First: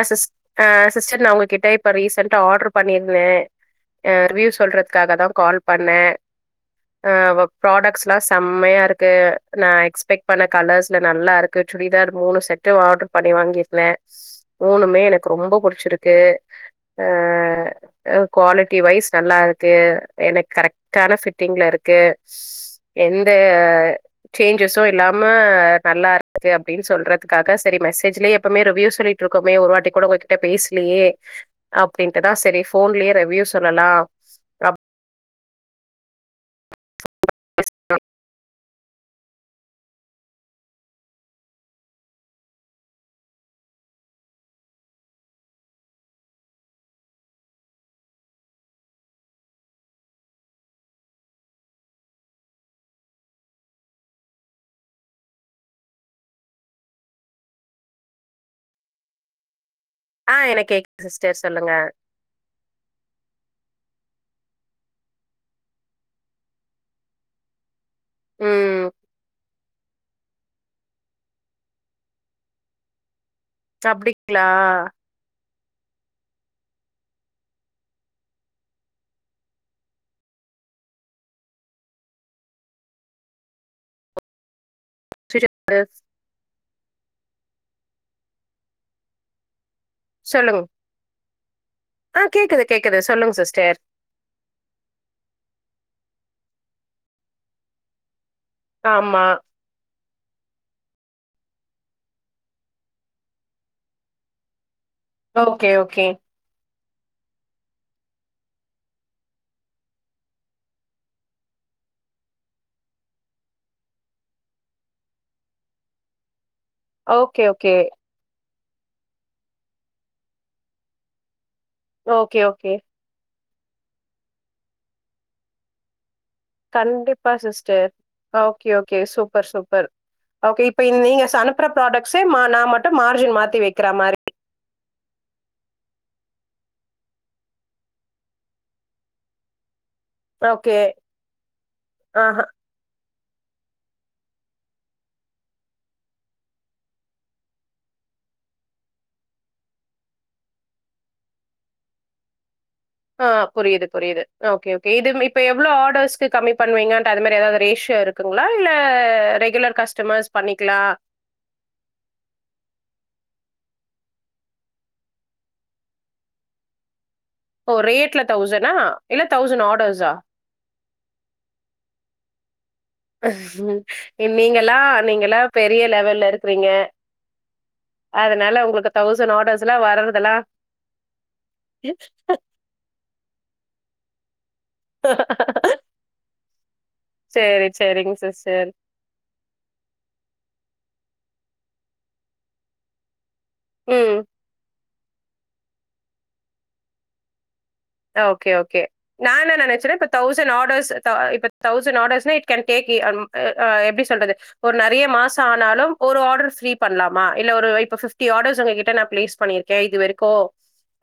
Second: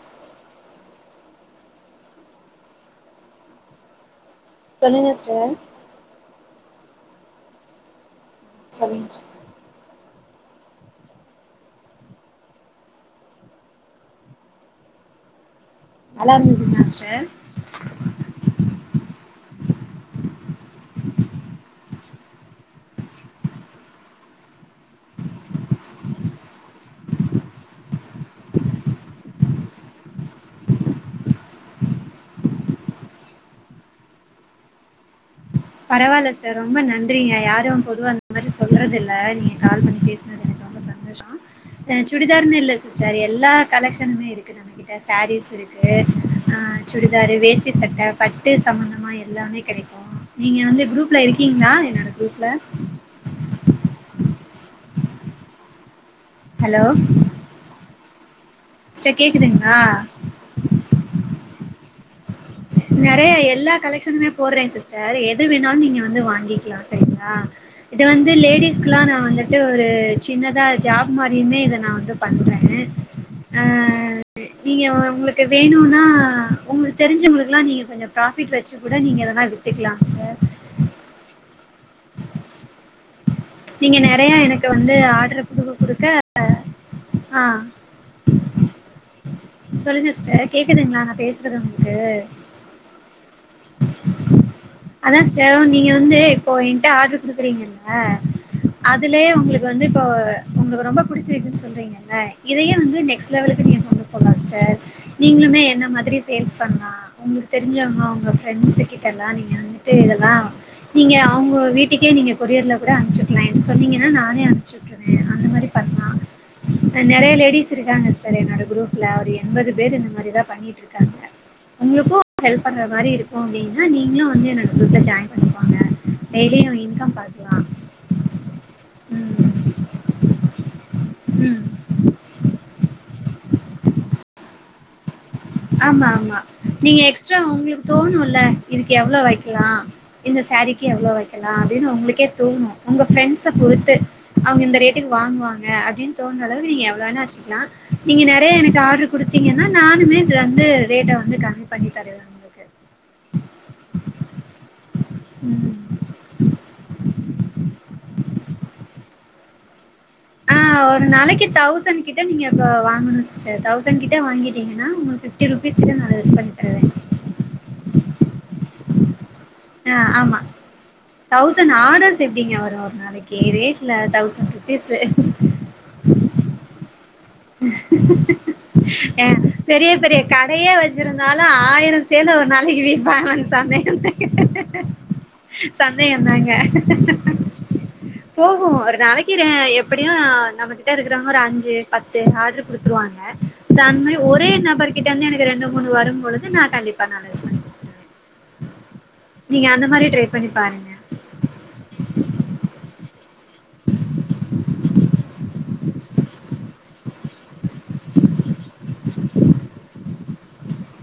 ஆ sis sister நா உங்ககிட்ட இப்ப ரீசன்டா ஆடரு பண்ணிருந்தே ரிவ்யூஸ் சொல்லுங்க சொல்றதுக்காக தா சிஸ்டர் கால் பண்ணே ஆ ப்ராடக்ஸ்லா சொல்லுங்க செம்மையாருக்கு சிஸ்டர் நா எக்ஸ்பெக்ட் பண்ண கலர்ஸ்ல நல்லா இருக்கு சுடிதார் மூணு செட்டு ஆடர் பண்ணி வாங்கிருந்தே முணுமே எனக்கு ரொம்ப புடிச்சிருக்கு நல்லா இருந்ததுங்களா ஆ சிஸ்டர் அ குவாலிட்டி வைஸ் நல்லாருக்கு எனக் கரெக்டான ஃபிட்டிங்லருக்கு எந்த சேஞ்சஸும் இல்லாம நல்லா இருக்குது அப்டின் சொல்றதுக்காக சரி மெசேஜ்லேயே எப்பமே ரிவ்யூ சொல்லிட் ருக்கோமே ஒரு வாட்டி கூட உங்க கிட்ட பேஸ்லயே அப்டின்ட்டுதா சரி போன்லயே ரெவ்யூ சொல்லலா அப் பரவால்ல சிஸ்டர் ரொம்ப நன்றிங்க யாரு பொதுவா இந்த மாரி சொல்றது இல்ல நீங்க கால் பண்ணி பேசினது எனக்கு ரொம்ப சந்தோஷோ அ சுடிதார்னு இல்ல சிஸ்டர் எல்லா கலெக்க்ஷனுமே இருக்கு நம்ம கிட்ட சாரீஸ் இருக் க்கு ஆ சுடிதாரு வேஷ்டி சட்ட பட்டு சம்பந்தமா எல்லாமே கெடைக்கு நீங்க வந்து குரூப்ல இருக்கீங்களா என்னோட குரூப்ல ஹலோ ஸ்டர் கேக்குதுங்ளா ஆ எனக் கேக்கு சிஸ்டர் சொல்லுங்க நெறையா எல்லா கலெக்க்ஷனுமே போடுறே சிஸ்டர் எது வேணாலு நீங்க வந்து வாங்கிக்கலா சரிங்களா இது வந்து ம். லேடிஸ்க்குல்லா நா வந்துட்டு ஒரு சின்னதா ஜாப் மாரியுமே இத நா வந்து பண்றேன் அ அப்டிங்களா? நீங்க உங்களுக் குவேணுன்னா உங்களுக் தெரிஞ்சவ குலா நீங்க கொஞ்ச ப்ராபிட் வச்சு கூட நீங்க இதெல்லா வித்துக்கலா சிஸ்டர் நீங்க நெறைய எனக் கு வந்து ஆடர் அச்சச்சோ! குடுக்க குடுக்க ஆ சொல்லுங்க சிஸ்டர் கேக்குதுங்ளா நா பேசுறது உங்ளுக் ஆ கேக்குது கேக்குது சொல்லுங் சிஸ்டர் அதா சிஸ்டர் நீங்க வந்து இப்போ என்ட ஆடரு குடுக்கறீங்கல்ல ஆமா. அதுலயே உங்களுக்கு வந்து இப்போ உங்களுக்கு ரொம்ப புடிச்சிருக்குன்னு சொல்றீங்க இதயு வந்து நெக்ஸ் லெவலுக்கு நீங்க கொண்டு போலா சிஸ்டர் நீங்ளுமே ஓகே, என்ன ஓகே. மாதிரி சேல்ஸ் பண்ணாலா உங்களுக் தெரிஞ்சவங்க உங்க ஃப்ரெண்ட்ஸு கிட்ட எல்லா நீங்க வந்துட்டு இதெல்லா நீங்க அவுங்க வீட்டுக்கே நீங்க கொரியர்ல கூட அனுபுச்சுகலா என்ட சொன்னீங்கன்னா நானே அனுபுச்சுட் டு அந்த மாரி பண்லா நெறைய ஓகே, லேடிஸ் ஓகே. இருக்காங்க சிஸ்டர் என்னோட குரூப்ல ஒரு எண்பது பேர் இந்த மாரிதா பண்ணிட்டு இருக்காங்க உங்களுக்கு ஓகே, ஹெல்ப் ஓகே. பண்ற மாரி இருக்கு அப்டின்னா நீங்களு வந்து என்னோட குரூப்ல ஜாயின் பண்ணிக்கேங்க கண்டிப்பா சிஸ்டர் ஓகே ஓகே சூப்பர் ம். சூப்பர் ஓகே இப்ப நீங்க ச ம் அனுப்புற ப்ராடக்ஸே நா மட்டு மார்ஜின் மாத்தி வைக்கிற மாரி ஆமா ஆமா நீங்க எக்ஸ்ட்ரா உங்களுக் தோணுல இதுக்கு எவ்ளோ வைக்கலா இந்த ஓகே. சாரீக்கு எவ்ளோ வைக்கலா அப்டின்னு உங்களுக்கே ஆஹ. தோணு உங்க ஃப்ரெண்ட்ஸ பொறுத்து அவங்க இந்த ரேட்டுக்கு வாங்குவாங்க அப்டின்னு தோன்ற அளவு நீங்க எவ்ளோ வேனா வச்சுக்கலா நீங்க நெறைய எனக்கு ஆடரு குடுத்தீங்கன்னா நானுமே இதுலந்து ரேட்ட வந்து கம்மி பண்ணி தருவே உங்களுக்கு ஆ புரியுது புரியுது ஓகே ஓகே இது இப்ப எவ்ளோ ம் ஆடர்க்ஸ் கம்மி பண்ணுவீங்க டு அது மாரி ஏதாது ரேஷியோ இருக் குங்ளா இல்ல ரெகுலர் கஸ்டமர்ஸ் ஆ பண்ணிக்கலாம். ஒரு நாளைக்கு தௌவுசன் கிட்ட நீங்கப்ப வாங்கணு சிஸ்டர் தௌசண்ட் கிட்ட வாங்கிட்டீங்கன்னா உங்ளுக்கு ஃபிப்டி ருபீஸ் கிட்ட நா லெஸ் பண்ணி தருவே ஓ ரேட்ல தௌசணா இல்ல தௌசண்ட் ஆட் ஆ ஆமா தௌசண்ட் ஆடர்ஸ் எப்டிங்க வரு நாளைக்கு ரேட்ல தௌசண்ட் நீங்கல்லா ருபீஸு நீங்கல்லா பெரிய லெவல்ல இருக்கறீங்க ஆ பெரிய பெரிய வர்றதெல்லா கடையே வச்சிருந்தாலு ஆயிரோ சேல நாளிக்கு விப்பாங்களானு சந்தேகம்தா சந்தேகந்தாங்க சரி சரிங்க போகு சிஸ்டர். ஒரு நாளைக் விக்கிறே எப்படியு நம்ம கிட்ட இருக்கறவங்க ஒரு அஞ்சு பத்து ஆடர் குடுத்துருவாங்க சா அந்மாரி ம் ஒரே நபர் கிட்ட இருந்து எனக்கு ரெண்டு மூணு வரும்பொழுது நா கண்டிப்பா நா லெஸ் பண்ணிப்பே ஓகே ஓகே நா என்ன அந்த நினைச்சேனா இப்ப மாரி ட்ரை பண்ணி தௌசண்ட் பாருங்க ஆடர்ஸ் த இப்ப thousand orders it can take ஆ ஆ எப்டி சொல்றது ஒரு நெறைய மாசோ ஆனாலு ஒரு ஆடர் ஃப்ரீ பண்ணலாமா இல்ல ஒரு இப்ப பிப்டி ஆர்டர்ஸ் உங்ககிட்ட நா பிளேஸ் பண்ணிருக்கே இது வரைக்கோ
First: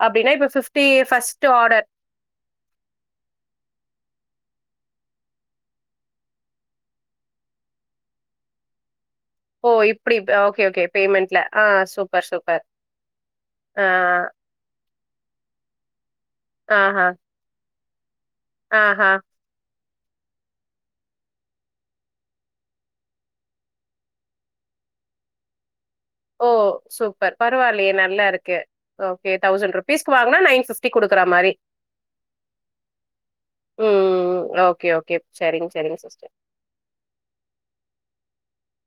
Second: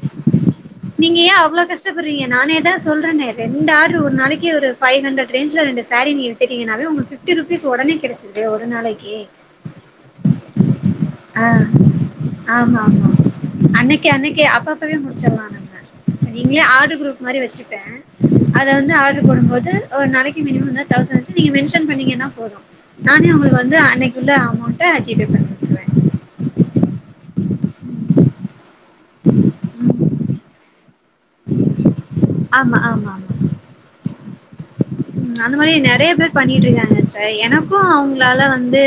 அப்டின்னா இப்ப பிப்டி நீங்க ஏன் ஃபர்ஸ்ட் அவ்ளோ ஆர்டர் கஷ்டபட்ரீங்க நானே அதா சொல்றனே ரெண்டு ஆட்ரு ஒரு நாளைக்கு ஒரு ஃபைவ் ஹண்ரட் ரேஞ்ச்ல ரெண்டு சாரீ நீங்க எடுத்துட்டீங்கனாவே உங்களுக்கு பிஃப்டி ருபீஸ் உடனே கிடைச்சிடுதே ஒரு நாளைக்கே ஓ இப்டி ஆ ஓகே ஓகே பேமெண்ட்ல ஆ சூப்பர் சூப்பர். ஆமா ஆமா ஆ அன்னைக்கு அன்னைக்கே அப்ப அப்பவே முடிச்சிடலா நம்ம நீங்களே ஆர்டரு ஆஹா. குரூப் மாரி வச்சுப்பே அத வந்து ஆஹா! ஆடர் போடுபோது ஒரு நாளைக்கி மினிமம் தௌசணாச்சு நீங்க மென்ஷன் பண்ணீங்கன்னா போது நானே உங்களுக்கு வந்து அன்னைக்குள்ள அமௌண்ட்ட ஜீ பே பண் ஓ சூப்பர் பரவாயில்லயே நல்லா இருக்கு ஓகே தௌசண்ட் ருபீஸ்க்கு வாங்குனா நயன் ஃபி கொட்டி குடுக்குற மாரி ஆமா ஆமா ஆமா ம், ம். Okay, okay. அந்த சரிங்க, மாரி சரிங்க நெறைய சிஸ்டர். பேர் பண்ணிட்டு இருக்காங்க ப எனக்கு அவ்ங்களால வந்து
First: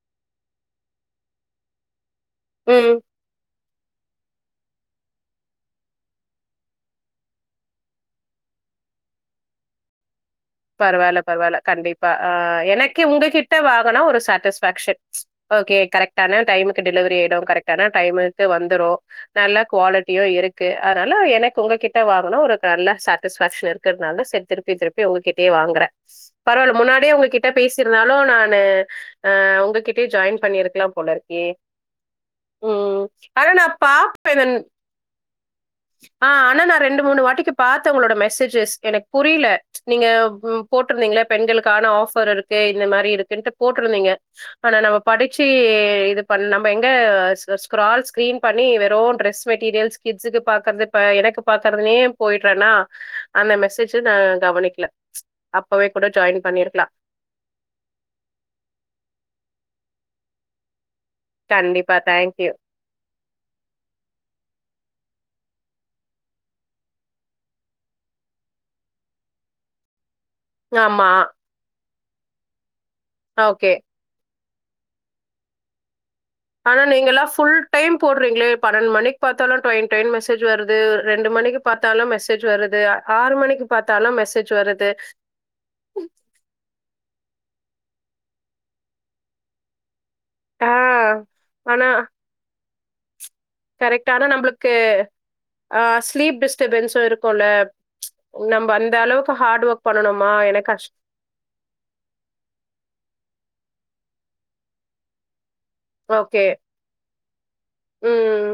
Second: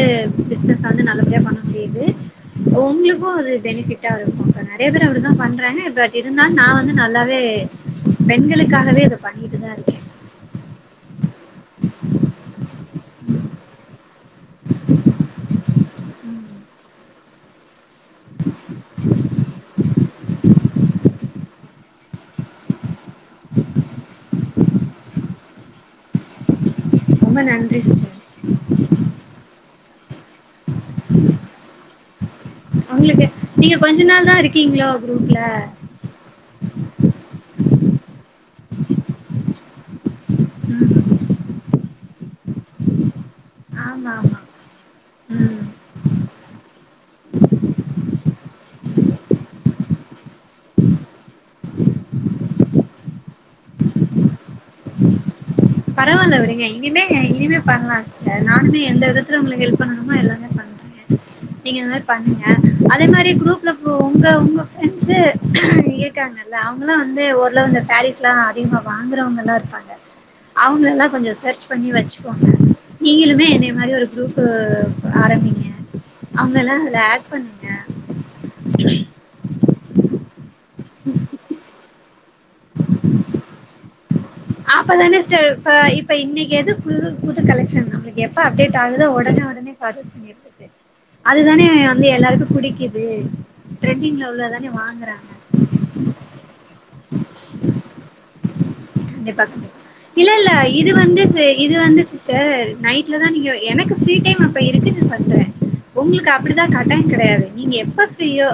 பிஸ்னஸ் வந்து நல்லப்படியா பண்ண முடியிது ம். ஒங்ளு கு அது பெனிஃபிட்டா இருக்கு இப்ப நறையா பேர் அப்டிதா பண்றாங்க பட் இருந்தாலு நா வந்து ந நல்லாவே பெண்களுக்காகவே இத பண்ணியிட்டுதா இருக்கே பரவால்ல பரவால்ல கண்டிப்பா ஆ எனக்கே உங்ககிட்ட வாங்கனா ஒரு சாட் டிஸ்ஃபேக்ஷன் ஓகே கரெக்ட்டான டைமுக்கு டெலிவரி ஆய்டு கரெக் ஆனா டைம் எடுத்து வந்துரு நல்லா குவாலெட்டியு இருக்கு அதுனால எனக்கு உங்க கிட் [unintelligible] வாரொனா ஒரு நல்ல சாட்டிஸ்ஃபேக்ஷன் இருக்கற்னால் தா சேர் திருப்பி திருப்பி உங்க கிட் இப்பயே வாங்குறே பரவால்ல முன்னாடியே ரொம்ப உங்ககிட்ட நன்றி பேசிருந்தாலு சிஸ்டர் நானு ஆ உங்க்கிட்டயே ஜாயின் பண்ணிருக்கலா போல இருக்கே ம். உங்களுக்கு ஆனா நான் நீங்க கொஞ்ச நாள்தா பாப்பேன். நான் இருக்கீங்ளோ க்ரூப்ல ஆ அனா நா ரெண்டு மூணு வாட்டிக்கி பாத்த உங்களோட மெசேஜஸ் எனக்கு புரிய்ல நீங்க ம் போட்ருந்தீங்கள பெண்களுக்கான ஆஃபர் இருக்கு இந்த மாரி இருக்குன்ட்டு போட்ருந்தீங்க ஆமா ஆமா ஆனா நம்ம படிச்சு ம் இது பண் நம்ப எங்க ஸ் ஸ்க்ரால் ஸ்க்ரீன் பண்ணி வெறு ட்ரெஸ் மெட்டீரியல்ஸ் கிட்ஸுக்கு பாக்கற்து ப எனக்கு பாக்குறதுலயே போய்ட்றனா அந்த மெசேஜு நா கவனிக்ல பரவால்ல விடுங்க இனிமே இனிமே பண்லா சிஸ்டர் நானுமே எந்த விதத்துல உங்களுக்கு ஹெல்ப் பண்ணணுமோ எல்லாமே பண்ற நீங்க இந்த கண்டிப்பா. மாரி தேங்க் பண்ணுங்க யூ. அதே மாரி க்ரூப்ல பொ உங்க உங்க ஃப்ரெண்ட்ஸு இருக்காங் இல்ல அவுங்களு வந்து ஓரளவு இந்த சேரீஸ்லா அதிகமா வாங்குறவங்கலா இருப்பாங்க அவங்களல்லா ஆமா. கொஞ்சோ சர்ச் பண்ணி வச்சுப்போங்க நீங்களுமே என்னய ஓகே. மாரி ஒரு க்ரூப்பு ஆரம்பிங்க அவங்களல்லா ஆனா அதுல நீங்கல்லா ஆட் ஃபுல் பண்ணுங்க டைம் போட்றீங்களே பன்னெண்டு மணிக் பாத்தாலு டொய் டொய் னு மெசேஜ் வருது ரெண்டு மணிக்கு பாத்தாலு மெசேஜ் வருது ஆறு மணிக்கு பாத்தாலு மெசேஜ் வருது. ஆப்பதான ஸ்ட ப இப் இப்ப இன்னைக்கு ஏது பு புது கலெக்க்ஷன் நம்மளுக்கு எப்ப அப்டேட் ஆகுதோ உடனே உடனே பார்வடு பண்ணிருவோ ஆ, அதுதானே ஆனா வந்து எல்லாருக்கு புடிக்குது கரெக்ட் ட்ரெண்டிங்ல ஆனா உள்ளதானே நம்மளுக்கு வாங்குறாங்க ஆ ஸ்லீப் டிஸ்டபன்ஸ்சு இருக்கும்ல நம்ம அந்த அளவுக் இல்லல்ல இது வந்து செ இது வந்து சிஸ்டர் நைட்ல தா நீங்க எனக்கு ஃப்ரீ டைம் அப்ப இருக்கு நா பண்றே உங்களுக்கு ஓகே. அப்டிதா கட்டாயோ கிடையாது நீங்க எப்ப ஃபிரியோ ம்.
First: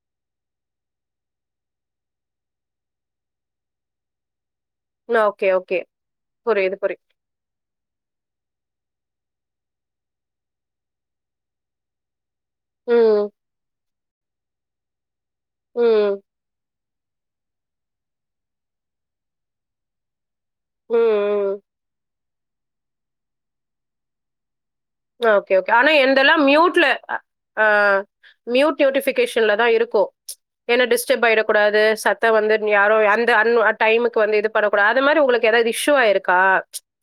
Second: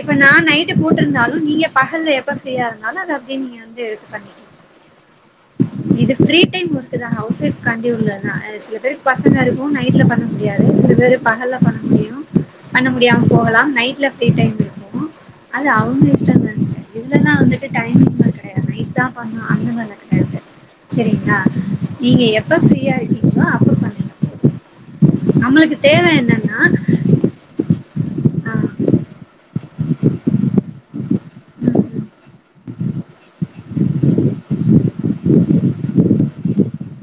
இப்ப நா நைட்டு போட்டுருந்தாலு நீங்க பகல்ல எப்ப ஃப்ரீயா இருந்தாலு அத அப்டியே நீங்க வந்து எடுத்து பண்ணீ ம் ஓகே ஓ இது ஃப்ரீ டைம் மட்டுதா ஹவுஸ் ஒய்ப் காண்டி உள்ளதா அ சில பேருக்கு பசங்க இருக்கு நைட்ல பண்ண முடியாது சில பேர் பகல்ல பண்ண முடியு பண்ண ம், முடியாம போகலா நைட்ல ஃப்ரீ டைம் இருக்கு அது அவுங்க ம், இஷ்டதா சிஸ்டர் இதுலல்லா வந்துட்டு டைமிங்ளா கடையாது நைட்தா பண்ணு அந்த மாரிலா ம், செரிங்களா ம். நீங்க எப்ப ஃப்ரீயா இருக்கீங்களோ அப்ப பண்லா ஆ ஓகே ஓகே ஆனா என்தெல்லா ம்யூட்ல ஆ ஆஹ் ம்யூட் நோட்டிஃபிகேஷன்லதா இருக்கு எனா டிஸ்டப் ஆய்டக்கூடாது சத்தோ வந்து யாரு எந்த அந் டைமுக்கு வந்து இது பண்ணக்கூடா அது மாரி உங்களுக்கு எதா இஸ்யூ ஆய்ருக்கா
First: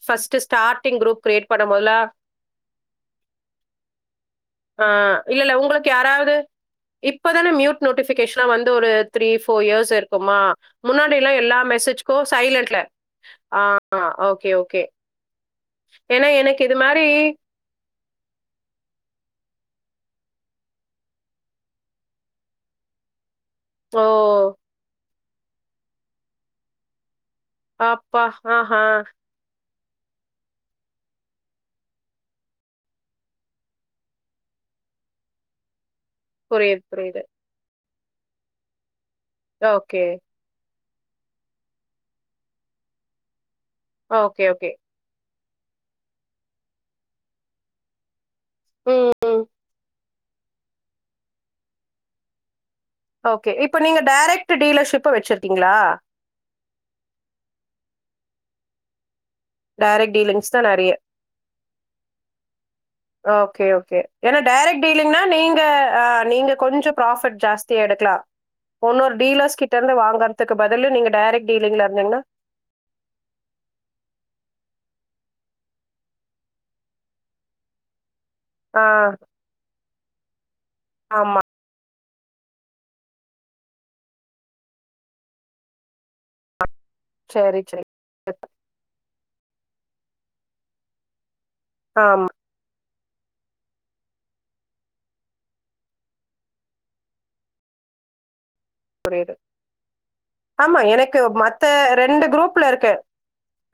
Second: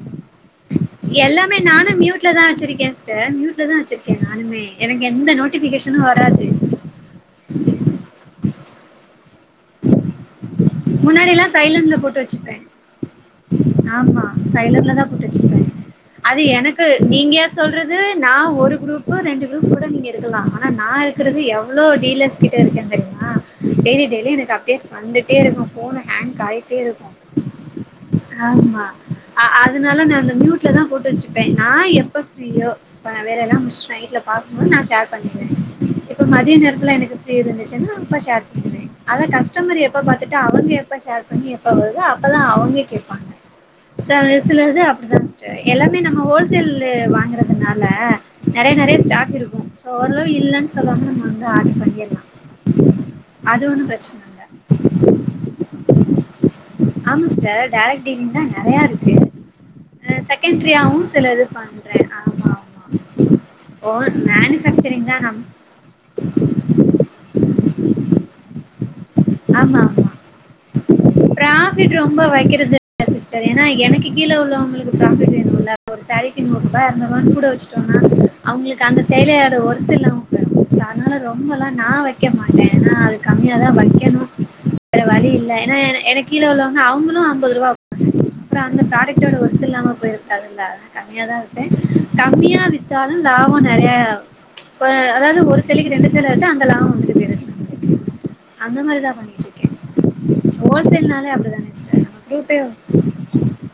ஃபஸ்ட் ஸ்டாட்டிங் குரூப் கிரியேட் பண்ணும்போதலா ட்லதா வெச்சிருக்கே சிஸ்டர் ம்யூட்லதா வெச்சிருக்கே நானுமே ஆ எனக் எந்த நோட்டிஃபிகேஷனு வராது இப்பதான மியூட் நோட்டிஃபிகேஷனா வந்து ஒரு த்ரீ ஃபோர் இயர்ஷ் இருக்குமா முன்னாடிலாம் முன்னாடில்லா எல்லா சைலண்ட்ல போட்டு மெசேஜ்க்கும் வெச்சிப்பே சைலன்ட்ல. ஆ ஆமா ஓகே, ஓகே. சைலன்டலதா போட்டு வெச்சுப்பே ஏன்னா அது இது எனக்கு மாரி நீங்க சொல்றது நா ஒரு குரூப்பு ரெண்டு குரூப் கூட நீங்க இருக்கலா ஆனா நா இருக்கறது எவ்ளோ டீலர்ஸ் ட்டே இருக்கே தெரியுமா ஓ! டெய்லி டெய்லி எனக்கு அப்டேஸ் வந்துட்டேருக்கு ஃபோனு ஹங்க் ஆய்ட்டே இருக்கு அப்பா! ஆஹா! ஆமா ஆ அதனால நா அந்த ம்யூட்லதா போட்டு வெச்சுப்பே நா எப்ப ஃப்ரீயோ இப்ப நா வேலல்லா முடிச்சுட்டு நைட்ல பாக்கும்போது நா ஷேர் பண்ணிகுவே ப மதிய புரியுது, நேரத்துல எனக்கு புரியுது. ஃப்ரீ இருந்துச்சுன்னா அப்ப செர் பண்ணுவே அத கஸ்டமர் எப்ப ஓகே. பாத்துட் ட்டு அவங்க எப்ப ஷேர் பண்ணி எப்ப வருதோ அப்பதா அவங்க கேப்பாங்க ஓகே, ஓகே. வய்சுலதா அப்டிதா சிஸ்டர் எல்லாமே நம்ம கோல்சேலு வாங்கறதுனால நறைய நறைய ம், ஸ்டாக் ம். இருக்கு சோ ஓரளவு இல்லன் சொல்லாம நம்ம வந்து ஆட் பண்ணிற்லா ஓகே இப்ப நீங்க டேரக்ட்டு டீலர்ஷிப்பு வெச்சிருக்கீங்ளா ஆமா சிஸ்டர் டேரக்ட் டிலிங்தா நறைய இருக்கு டைரக்ட் அ டீலிங்ஸ் தான் நெறைய. செகண்ட்ரியாவு சில இது பண்றே ஆமா ஓகே ஓ ஓகே எனா டேரக்ட் மேனுஃபேக்சரிங் தா டீலிங்னா நம் நீங்க ஆ நீங்க கொஞ்சோ ப்ராஃபிட் ஜாஸ்தியா எடுக்லா ஒன்னொரு ஆமா டீலர்ஸ்கிட்டருந்து ஆமா வாங்கறதுக்கு பதில் நீ டேரக்ட் டீலிங்ல ப்ராஃபிட் இருந்தீங்கங்கனா ரொம்ப வைக்கிறது இல்ல சிஸ்டர் எனா எனக்கு கீழ உள்ளவங்களுக்கு ப்ராஃபிட் வேணும்ல அப்ப ஒரு சாரிக்கு நூறுவா எறநுறுவா கூட வெச்சு சோ அதனால ஆ, அவுங்களுக்கு அந்த சேல அது ஒர்துல்ல சோ அதனால ஆமா. ரொம்பல்லா நா வெக் வெக்க மாட்டனா அது கம்மியாதா வெக்கணு வேற வழி இல்ல எனா எனக் கீழ உள்ளவுங்க அவுங்க னு அம்பது சரி, ரூவா சரி. அப்புறோ அந்த ப்ராடக்ட்டோட ஒர்த் இல்லாம போய்ரக்குடாதுலா கம்மியதா இருக்கே ஆம் கம்மியா வித்தாலு லாபோ நறைய இப்ப அதாவ்து ஒரு சேலைக்கி ரெண்டு சேல வெச்சா அந்த லாபோ வந்துட்டு போய் [inaudible] அந்த மாரி புரியுது. பண்ணிட்ருக்கே ஆமா, எனக்கு ஹோல்சேல்னாலே அப்டிதா மத்த சிஸ்டர் குரூப்பே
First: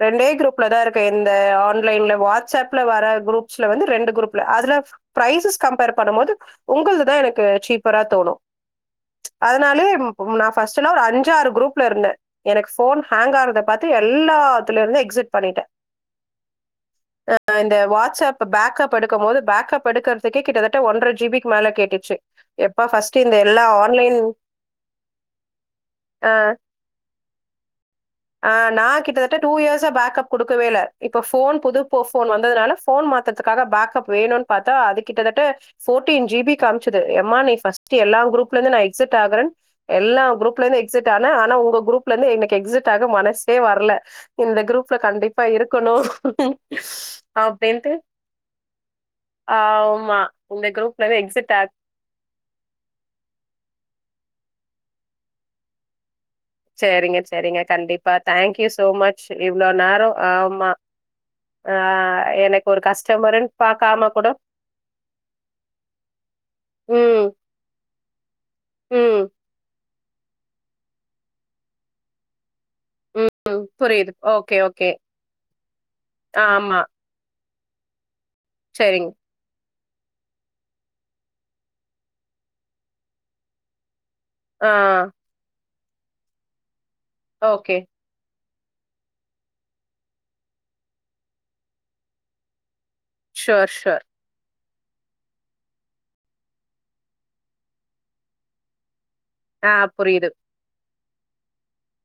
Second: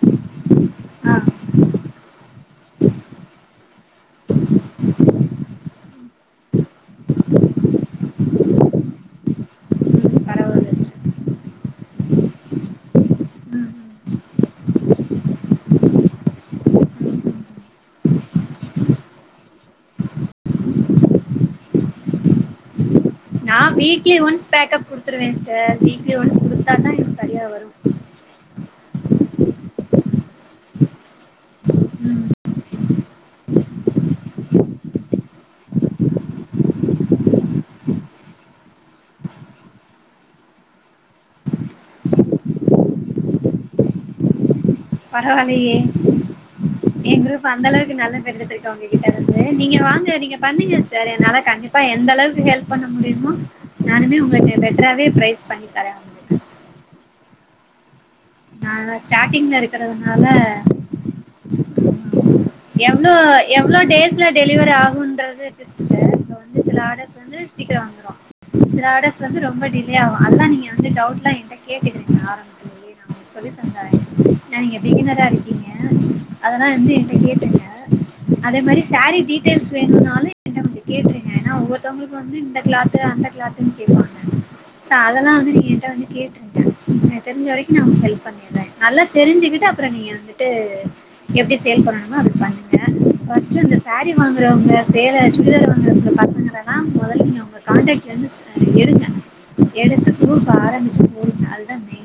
ரெண்டே குரூப்லதா இருக்கே ஆ ம் இந்த ஆன்லைன்ல வாட்ஸ்அப்ல வர குரூப்ஸ்ல வந்து ரெண்டு குரூப் அதுல ப்ரைசஸ் கம்பேர் பண்ணுமோது உங்கள்துதா எனக்கு சீப்பரா தோணு அதனால நா பரவால்ல ஃப்ஸ்ட்லா சிஸ்டர் ஒரு அஞ்சாறு குரூப்ல இருந்தே எனக்கு ஃபோன் ஹேங் ஆகுறத ம் பாத்து எல்லாத்துலருந்து எக்ஸிட் பண்ணிட்டே [inaudible] அ இந்த வாட்ஸ்ஆப் பேக்கப் எடுக்கு போது பேக்கப் எடுக்கறதுக்கே கிட்டத்தட்ட ஒன்ற ஜி பிக்கு மேல கேட்டுச்சு எப்ப ஃபஸ்ட்டு இந்த நா எல்லா வீக்லி ஆன்லைன் ஒன்ஸ் பேக்கப் குடுத்துருவே சிஸ்டர் வீக்லி அ, ஒன்ஸ் குடுத்தாதா எனக் சரியா வரு ஆ நா கிட்டத்தட்ட டூ இயர்ஸா பேக்கப் குடுக்கவே இல்ல இப்ப ஃபோன் புது போ ம் ஃபோன் வந்ததுனால போன் மாத்தத்துக்காக பேக்கப் வேணுனு பாத்தா அது கிட்டத்தட்ட ஃபோர்டீன் ஜி பி காமிச்சுது எம்மா நீ ஃபஸ்டு எல்லா குரூப்ல இந்து நா எக்ஸிட் ஆகறன் எல்லா குரூப்ல இருந்து எக்ஸிட்டான ஆனா உங்க குரூப்ல இருந்து எனக்கு எக்ஸிட் டாக மனசே வரல இந்த குரூப் பரவால்லியே எ குரூப் அந்த அப்டின்ட்டு அளவுக்கு நல்ல பேர் எடுத்துருக்கா உங்க கிட்ட இருந்து நீங்க வாங்க ஆமா. நீங்க இந்த பண்னுங்க சிஸ்டர் குரூப்லருந்து என்னால எக்ஸிட் ஆக கண்டிப்பா எ எந்த அளவுக்கு ஹெல்ப் பண்ண முடியுமோ நானுமே உங்களுக்கு பெட்டராவே ப்ரைஸ் பண்ணி தரே செரிங்க செரிங்க கண்டிப் நாங்க ஸ்டாட்டிங்ல இருக்கறதுனால ஆமா ஆ எனக்கு ஒரு ஆமாமா எவ்ளோ கஸ்டமருன் எவ்ளோ பாக்காம டேஸ்ல கூட டெலிவரி ஆகும்ன்றது கிஸ்ட வ ந்து சில ஆடர்ஸ் ம் வந்து சீக்கிரொ வந்துரு சில ம் ஆடர்ஸ் வந்து ரொம் ப டிலே ஆகு அதுலா நீங்க வந்து டவுட்லா எண்ட கேட்டுகோங்க ஆரம்ப நா உங்க ம் சொல்லித்தந்தாரே புரியுது ஓகே நீங்க ஓகே பிகினரா இருக்கீங்க அதனா ஆமா வந்து கேட்டுங்க அதே மாரி சேரிங் சாரீ டீட்டெல்ஸ் வேணுனாலு என்ன கொஞ்சோ கேட்ருங்க ஏனா ஒவ்வொருத்தவங்களுக்கு வந்து இந்த க்ளாத்து அந்த க்ளாத்துன்னு கேப்பாங்க ஆ சோ அதெல்லா வந்து நீ்ங்க எண்ட வந்து கேட்டுருங்க எனக்கு நா தெரிஞ்ச வரைக் ஓகே ஹெல்ப் பண்ணிர்றே நல்லா தெரிஞ்சுக்கிட்டு அப்புறோ நீங்க வந்துட்டு எப்டி சேல் பண்ணனுமோ அப்டி பண்ணுங்க மோஸ்டு ஷோர் இந்த ஷோர் சாரீய வாங்குறவங்க சேல சுடிதார் வாங்கறவங்க பசங்கலதா மொதல நீங்க அவங்க கான்டக்ல இருந்து ஸ எடுங்க ஆ எடுத்து புரியுது குரூப்ப ஆரம்பிச்சு போடுங்க அதுதா மெ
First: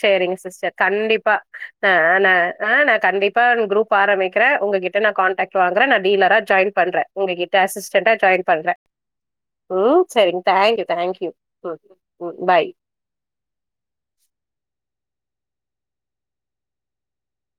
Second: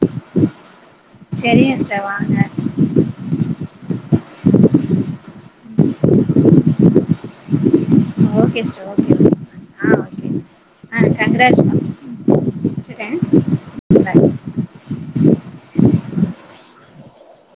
செரிங்க சிஸ்டர் கண்டிப்பா செரிங்க ஆ சிஸ்டர் ந வாங்க ஆ நா கண்டிப்பா இன் குரூப் ஆரம்பிக்கிறே உங்ககிட்ட நா கான் ட்ரக்ட் வாங்ற நா டீலரா ஜாயின் பண்ற உங்க கிட்ட அசிஸ்டன்டா ஜாயின் ஓகே பண்ற சிஸ்டர் ஓகே ஓகே ஆ ம் ஓகே சரிங் தேங்க்யூ தேங்க்யூ ம் ம் பாய் சிறே [inaudible]